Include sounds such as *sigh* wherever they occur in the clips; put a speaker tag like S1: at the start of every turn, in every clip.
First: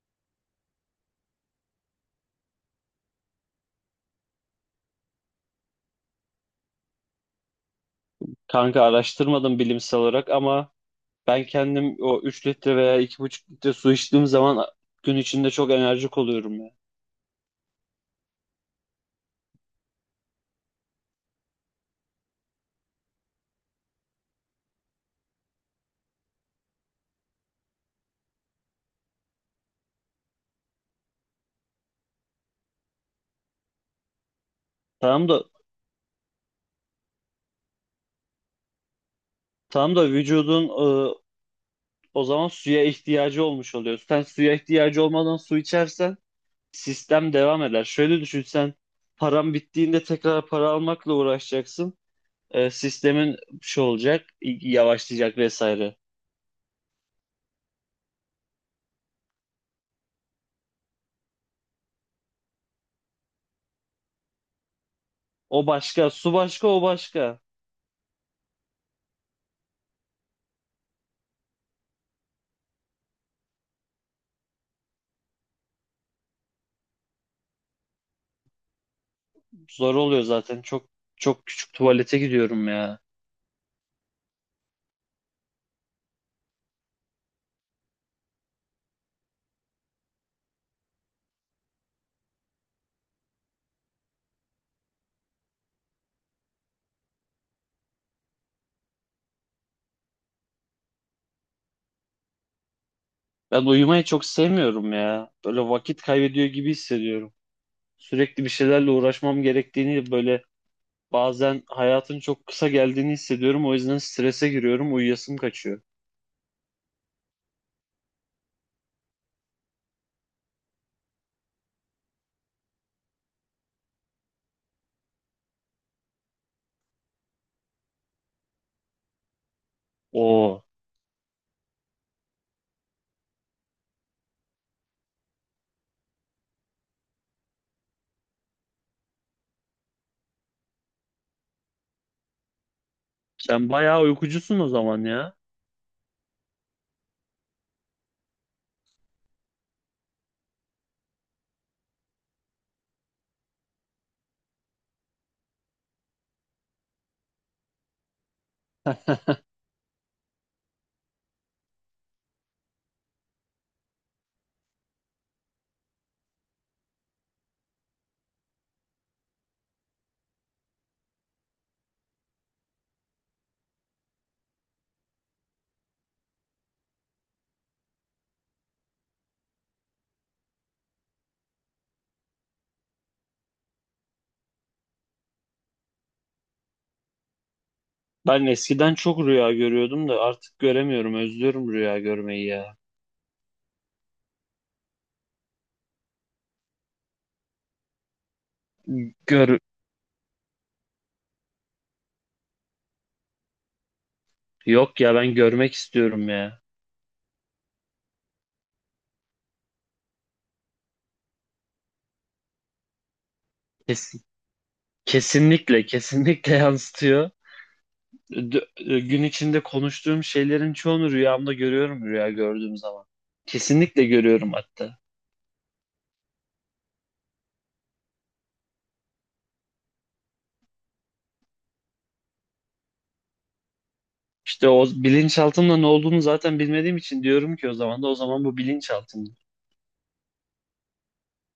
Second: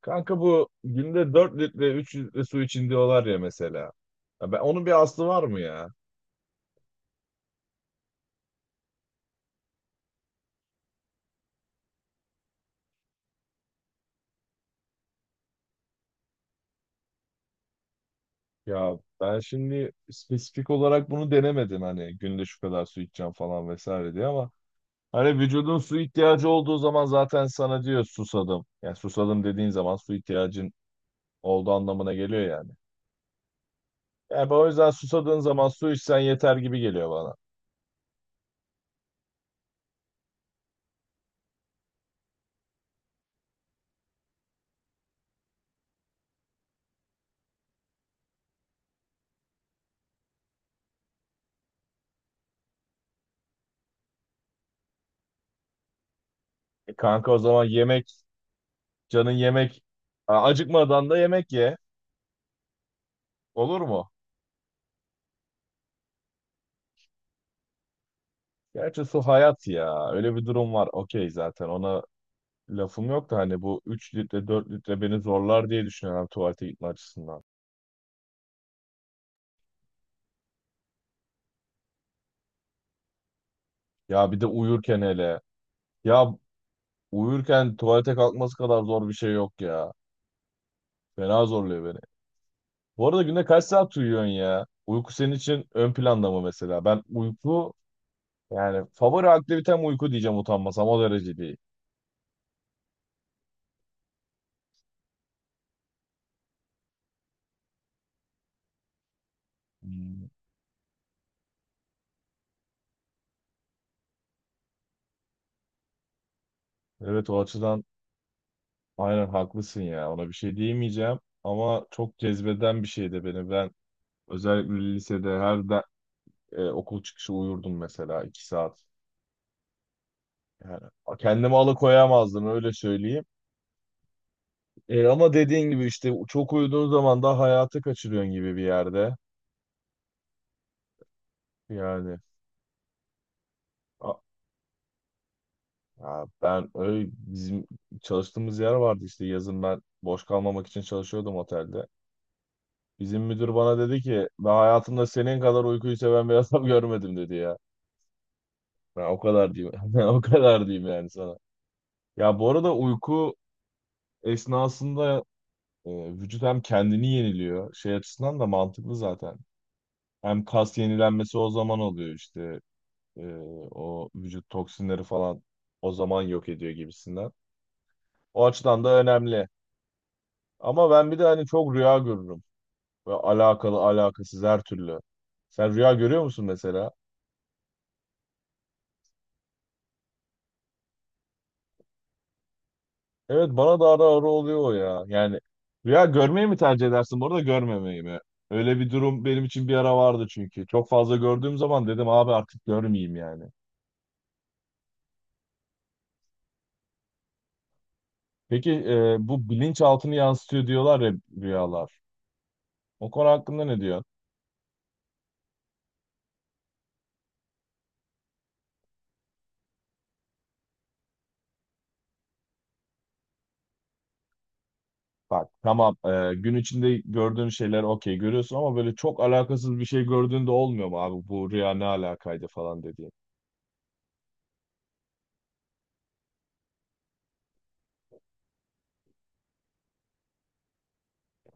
S1: Kanka bu günde 4 litre 3 litre su için diyorlar ya mesela. Ya ben, onun bir aslı var mı ya?
S2: Kanka araştırmadım bilimsel olarak ama ben kendim o 3 litre veya 2,5 litre su içtiğim zaman gün içinde çok enerjik oluyorum ya.
S1: Ya ben şimdi spesifik olarak bunu denemedim hani günde şu kadar su içeceğim falan vesaire diye ama hani vücudun su ihtiyacı olduğu zaman zaten sana diyor susadım. Yani susadım dediğin zaman su ihtiyacın olduğu anlamına geliyor yani. Yani ben o yüzden
S2: Tamam
S1: susadığın
S2: da
S1: zaman su içsen yeter gibi geliyor bana.
S2: tamam da vücudun, e, o zaman suya ihtiyacı olmuş oluyor. Sen suya ihtiyacı olmadan su içersen sistem devam eder. Şöyle düşün sen, paran bittiğinde tekrar para almakla uğraşacaksın. Sistemin şey olacak, yavaşlayacak vesaire.
S1: E kanka o zaman yemek, canın yemek, acıkmadan da yemek ye. Olur mu?
S2: O başka, su başka, o başka.
S1: Gerçi su hayat ya. Öyle bir durum var. Okey zaten ona lafım yok da hani bu 3 litre 4 litre beni zorlar diye düşünüyorum tuvalete gitme açısından.
S2: Zor oluyor zaten. Çok çok küçük tuvalete gidiyorum ya.
S1: Ya bir de uyurken hele. Ya uyurken tuvalete kalkması kadar zor bir şey yok ya. Fena zorluyor beni. Bu arada günde kaç saat uyuyorsun ya? Uyku senin için ön planda mı mesela? Ben uyku yani favori aktivitem uyku diyeceğim utanmasam o derece değil.
S2: Ben uyumayı çok sevmiyorum ya. Böyle vakit kaybediyor gibi hissediyorum. Sürekli bir şeylerle uğraşmam gerektiğini,
S1: Hmm.
S2: böyle bazen hayatın çok kısa geldiğini hissediyorum. O yüzden strese giriyorum, uyuyasım kaçıyor.
S1: Evet o açıdan aynen haklısın ya. Ona bir şey diyemeyeceğim. Ama çok cezbeden bir şey de beni. Ben özellikle lisede okul çıkışı uyurdum mesela iki saat.
S2: Oo,
S1: Yani kendimi alıkoyamazdım öyle söyleyeyim. Ama dediğin gibi işte çok uyuduğun zaman da hayatı kaçırıyorsun gibi bir yerde. Yani
S2: sen bayağı
S1: a-
S2: uykucusun o zaman ya.
S1: ya ben öyle bizim çalıştığımız yer vardı işte yazın ben boş kalmamak için çalışıyordum otelde. Bizim müdür bana dedi ki ben hayatımda senin kadar uykuyu seven bir *laughs* adam görmedim dedi ya. Ben o kadar diyeyim. *laughs* Ben o kadar diyeyim yani sana. Ya bu arada uyku esnasında Ee, vücut hem kendini yeniliyor. Şey açısından da mantıklı zaten. Hem kas yenilenmesi o zaman oluyor işte. Ee, O vücut toksinleri falan o zaman yok ediyor gibisinden. O açıdan da önemli. Ama ben bir de hani çok rüya görürüm. Ve alakalı alakasız her türlü. Sen rüya görüyor musun mesela?
S2: Ben eskiden çok rüya görüyordum da artık göremiyorum. Özlüyorum rüya görmeyi ya.
S1: Evet bana da ara ara oluyor o ya. Yani rüya görmeyi mi tercih edersin bu arada görmemeyi mi? Öyle bir durum benim
S2: Gör
S1: için bir ara vardı çünkü. Çok fazla gördüğüm zaman dedim abi artık görmeyeyim yani.
S2: Yok ya, ben görmek istiyorum ya.
S1: Peki bu bilinçaltını yansıtıyor diyorlar ya rüyalar. O konu hakkında ne diyorsun?
S2: Kesin, kesinlikle *laughs* yansıtıyor. Gün içinde konuştuğum şeylerin çoğunu rüyamda görüyorum, rüya gördüğüm zaman. Kesinlikle görüyorum hatta.
S1: Bak tamam, gün içinde gördüğün şeyler okey görüyorsun ama böyle çok alakasız bir şey gördüğünde olmuyor mu abi bu rüya ne alakaydı falan dediğin.
S2: İşte o bilinçaltımda ne olduğunu zaten bilmediğim için diyorum ki, o zaman bu bilinçaltım.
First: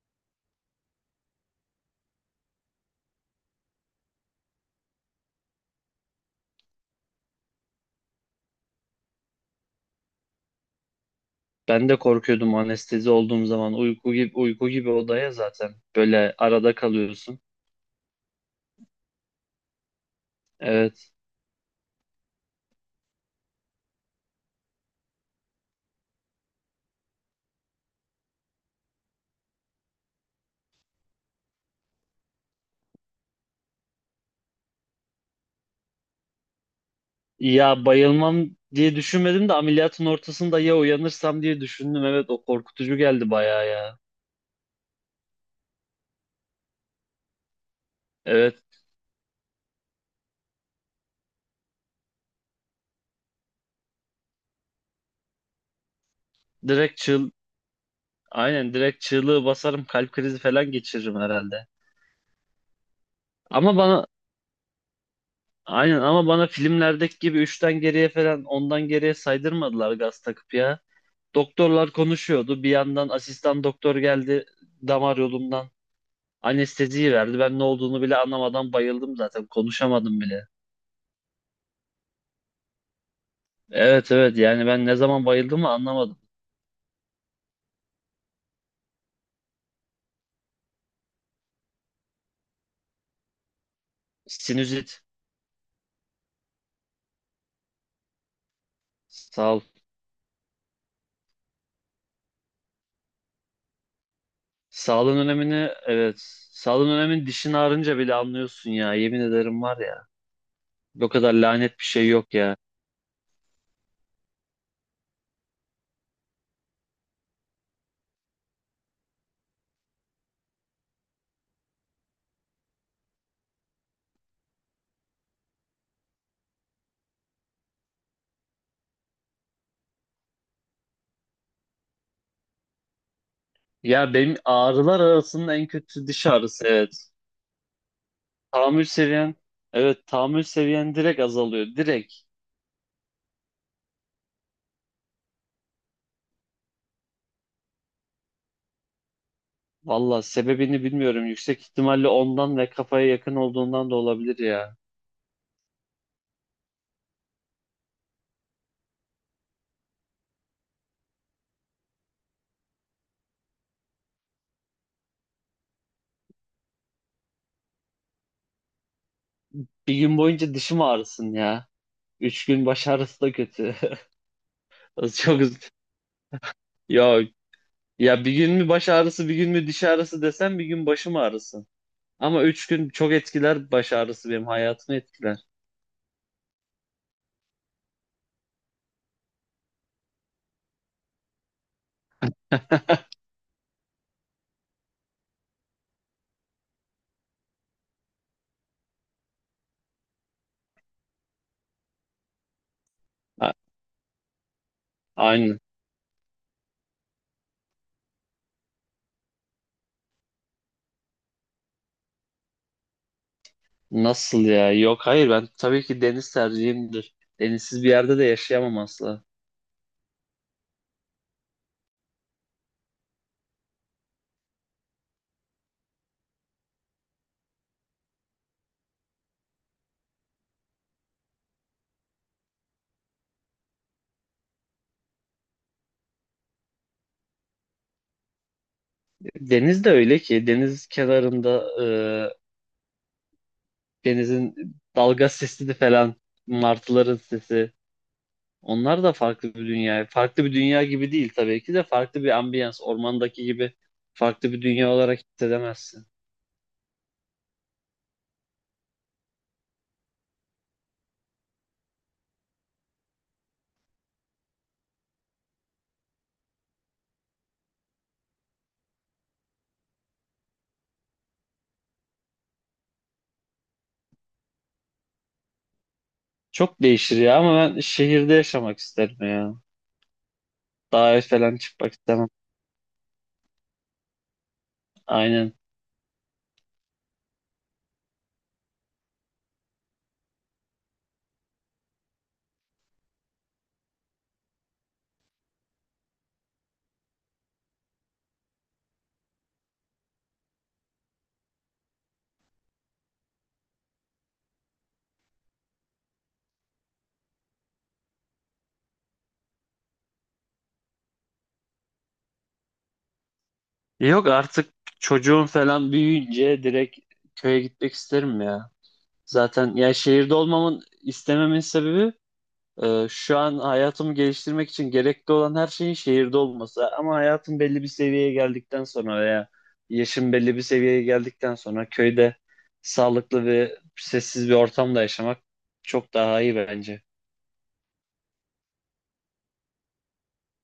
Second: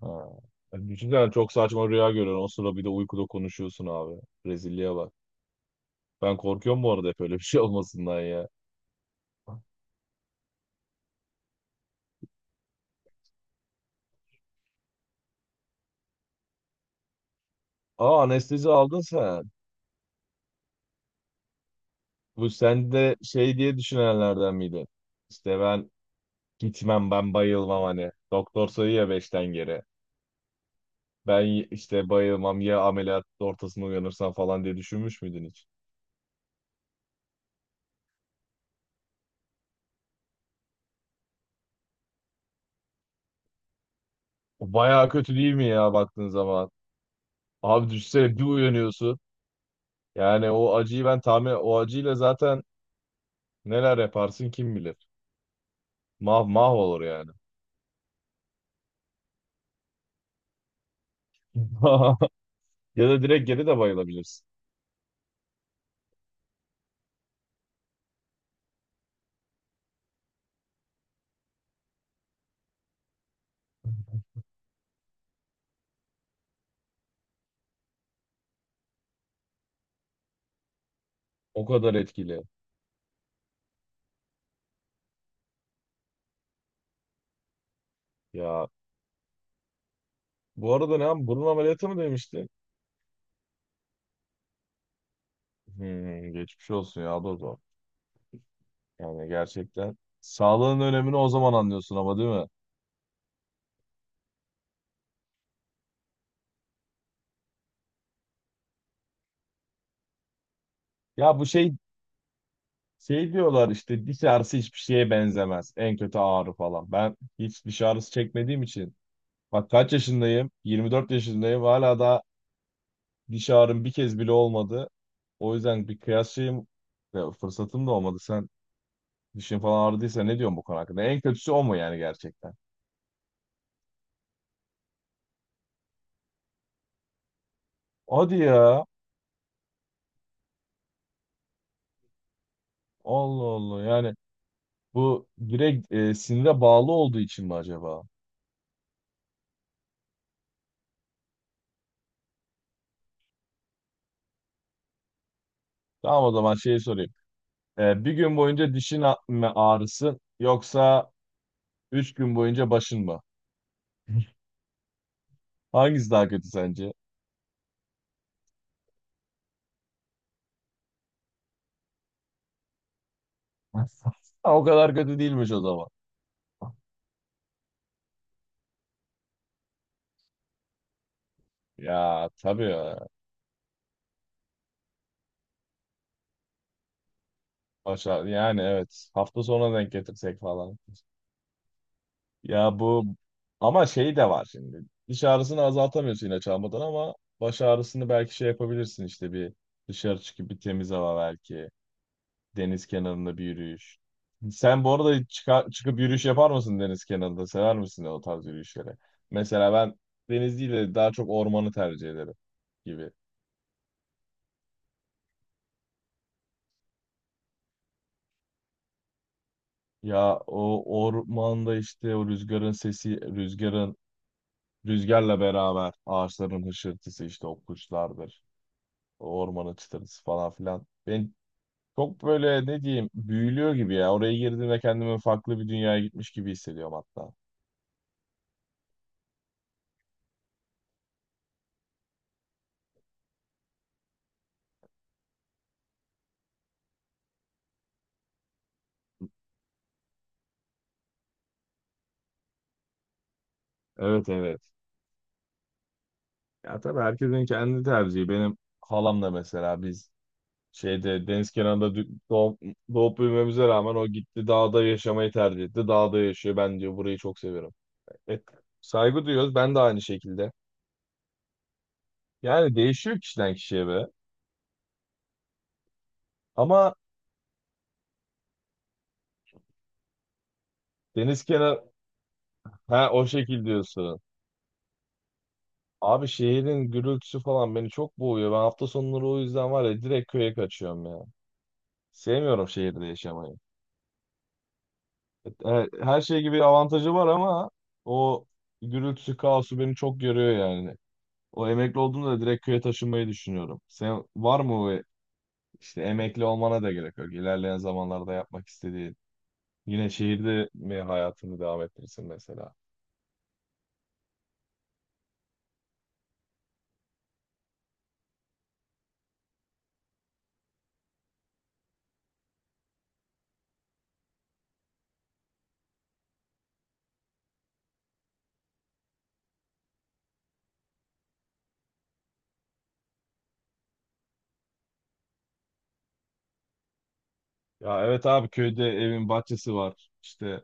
S1: Ha. Yani düşünsene çok saçma rüya görüyorsun o sırada bir de uykuda konuşuyorsun abi. Rezilliğe bak. Ben korkuyorum bu arada hep öyle bir şey olmasından ya.
S2: Ben de korkuyordum anestezi olduğum zaman, uyku gibi odaya zaten böyle arada kalıyorsun.
S1: Aa, anestezi aldın sen.
S2: Evet.
S1: Bu sen de şey diye düşünenlerden miydin? İşte ben gitmem ben bayılmam hani. Doktor sayıyor ya beşten geri. Ben işte bayılmam ya ameliyat ortasında uyanırsam falan diye düşünmüş müydün hiç?
S2: Ya bayılmam diye düşünmedim de ameliyatın ortasında ya uyanırsam diye düşündüm. Evet, o korkutucu geldi bayağı ya.
S1: O bayağı kötü değil mi ya baktığın zaman? Abi düşsene bir
S2: Evet,
S1: uyanıyorsun. Yani o acıyı ben tahmin... O acıyla zaten neler yaparsın kim bilir. Mah mah
S2: direkt
S1: olur
S2: çığ
S1: yani.
S2: aynen direkt çığlığı basarım, kalp krizi falan geçiririm herhalde.
S1: *laughs* Ya da direkt geri
S2: Ama
S1: de
S2: bana
S1: bayılabilirsin.
S2: aynen ama bana filmlerdeki gibi 3'ten geriye falan, ondan geriye saydırmadılar gaz takıp ya. Doktorlar konuşuyordu. Bir yandan asistan doktor geldi, damar yolumdan anesteziyi verdi. Ben ne olduğunu bile anlamadan bayıldım zaten. Konuşamadım bile.
S1: O kadar etkili.
S2: Evet, evet, yani ben ne zaman bayıldığımı anlamadım.
S1: Ya bu arada ne? Burun ameliyatı mı demiştin?
S2: Sinüzit.
S1: Hmm, geçmiş olsun ya. Dur, yani
S2: Sağ ol.
S1: gerçekten sağlığın önemini o zaman anlıyorsun ama değil mi?
S2: Sağlığın önemini, evet. Sağlığın önemini dişin ağrınca bile anlıyorsun ya. Yemin ederim var ya. O kadar
S1: Ya bu şey,
S2: lanet bir şey yok ya.
S1: şey diyorlar işte diş ağrısı hiçbir şeye benzemez. En kötü ağrı falan. Ben hiç diş ağrısı çekmediğim için bak kaç yaşındayım? 24 yaşındayım. Hala da diş ağrım bir kez bile olmadı. O yüzden bir kıyas şeyim, ya fırsatım da olmadı. Sen dişin falan ağrıdıysa ne diyorsun bu konu hakkında? En kötüsü o mu yani gerçekten?
S2: Ya benim ağrılar arasında en kötüsü diş ağrısı, evet.
S1: Hadi
S2: Tahammül
S1: ya.
S2: seviyen evet tahammül seviyen direkt azalıyor. Direkt.
S1: Allah Allah. Yani bu direkt, sinire bağlı olduğu için mi acaba?
S2: Valla sebebini bilmiyorum. Yüksek ihtimalle ondan ve kafaya yakın olduğundan da olabilir ya.
S1: Tamam o zaman şeyi sorayım. Bir gün boyunca dişin mi ağrısı yoksa üç gün boyunca başın mı? Hangisi daha kötü sence?
S2: Bir gün boyunca dişim ağrısın ya. Üç gün baş ağrısı da kötü.
S1: *laughs* Ha, o kadar
S2: *laughs*
S1: kötü
S2: Çok
S1: değilmiş o
S2: üz-
S1: zaman.
S2: ya ya Bir gün mü baş ağrısı, bir gün mü diş ağrısı desem, bir gün başım ağrısın.
S1: Ya
S2: Ama üç
S1: tabii
S2: gün
S1: ya.
S2: çok etkiler, baş ağrısı benim hayatımı etkiler.
S1: Aşağı, yani evet. Hafta sonuna denk getirsek falan. Ya bu ama şey de var şimdi. Diş ağrısını azaltamıyorsun ilaç almadan ama baş ağrısını belki şey yapabilirsin işte bir dışarı çıkıp bir temiz hava belki. Deniz kenarında bir
S2: A-
S1: yürüyüş. Sen bu arada
S2: Aynen.
S1: çıkıp yürüyüş yapar mısın deniz kenarında? Sever misin o tarz yürüyüşleri? Mesela ben deniz değil de daha çok ormanı tercih ederim gibi.
S2: Nasıl ya? Yok, hayır, ben tabii ki deniz tercihimdir. Denizsiz bir yerde de yaşayamam asla.
S1: Ya o ormanda işte o rüzgarın sesi, rüzgarla beraber ağaçların hışırtısı işte o kuşlardır. O ormanın çıtırtısı falan filan. Beni çok böyle ne diyeyim büyülüyor gibi ya. Oraya girdiğimde kendimi farklı bir dünyaya gitmiş gibi hissediyorum hatta.
S2: Deniz de öyle ki, deniz kenarında, denizin dalga sesi de falan, martıların sesi. Onlar da farklı bir dünya. Farklı bir dünya gibi değil tabii ki de, farklı bir ambiyans. Ormandaki gibi
S1: Evet,
S2: farklı
S1: evet.
S2: bir dünya olarak hissedemezsin.
S1: Ya tabii herkesin kendi tercihi. Benim halamla mesela biz şeyde deniz kenarında doğup, doğup büyümemize rağmen o gitti dağda yaşamayı tercih etti. Dağda yaşıyor. Ben diyor burayı çok seviyorum. Evet, saygı duyuyoruz. Ben de aynı şekilde. Yani değişiyor kişiden kişiye be.
S2: Çok
S1: Ama
S2: değişir ya ama ben şehirde yaşamak isterim ya. Dağa
S1: deniz
S2: falan
S1: kenarı,
S2: çıkmak istemem.
S1: ha o şekil diyorsun.
S2: Aynen.
S1: Abi şehrin gürültüsü falan beni çok boğuyor. Ben hafta sonları o yüzden var ya direkt köye kaçıyorum ya. Sevmiyorum şehirde yaşamayı. Her şey gibi avantajı var ama o gürültüsü, kaosu beni çok görüyor yani. O emekli olduğumda da direkt köye taşınmayı düşünüyorum. Sen var mı o işte emekli olmana da gerek yok. İlerleyen zamanlarda yapmak istediğin. Yine şehirde mi hayatını devam ettirirsin mesela?
S2: Yok artık, çocuğum falan büyüyünce direkt köye gitmek isterim ya. Zaten ya şehirde olmamın, istememin sebebi, şu an hayatımı geliştirmek için gerekli olan her şeyin şehirde olması. Ama hayatım belli bir seviyeye geldikten sonra veya yaşım belli bir seviyeye geldikten sonra, köyde sağlıklı ve sessiz bir ortamda yaşamak çok daha iyi bence.
S1: Ya evet abi köyde evin bahçesi var. İşte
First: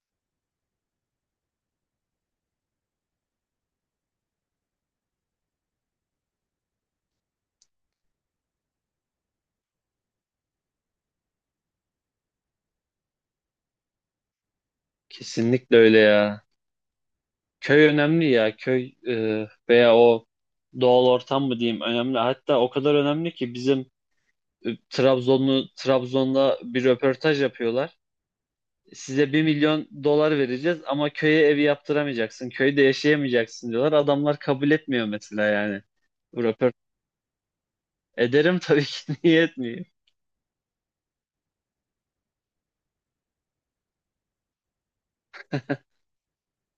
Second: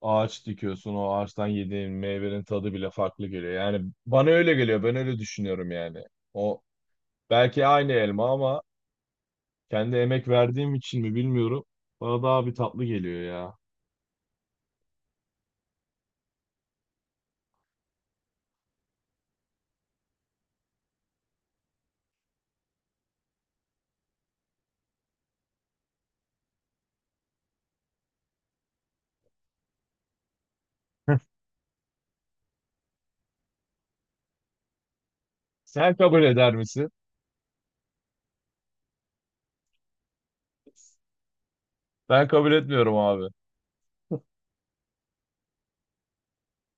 S1: ağaç dikiyorsun o ağaçtan yediğin meyvenin tadı bile farklı geliyor. Yani bana öyle geliyor ben öyle düşünüyorum yani. O belki aynı elma ama kendi emek verdiğim için mi bilmiyorum. Bana daha bir tatlı geliyor ya.
S2: Kesinlikle öyle ya. Köy önemli ya. Köy, veya o doğal ortam mı diyeyim, önemli. Hatta o kadar önemli ki bizim, e, Trabzonlu Trabzon'da bir röportaj yapıyorlar. Size 1 milyon dolar vereceğiz ama köye evi yaptıramayacaksın, köyde yaşayamayacaksın diyorlar. Adamlar kabul etmiyor mesela yani.
S1: Sen kabul
S2: Bu
S1: eder
S2: röportaj
S1: misin?
S2: Ederim tabii ki *laughs* niye etmiyor.
S1: Ben kabul etmiyorum abi.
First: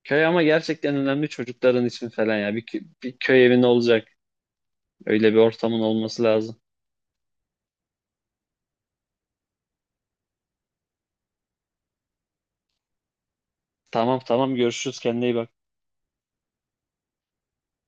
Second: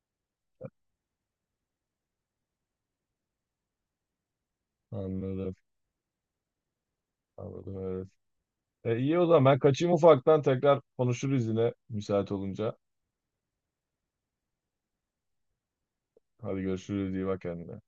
S2: Köy ama gerçekten önemli, çocukların için falan ya. Bir köy evin olacak. Öyle bir
S1: Anladım.
S2: ortamın olması lazım.
S1: Anladım evet. İyi o zaman ben kaçayım ufaktan tekrar konuşuruz yine müsait olunca.
S2: Tamam, tamam, görüşürüz, kendine iyi bak.
S1: Hadi görüşürüz iyi bak kendine.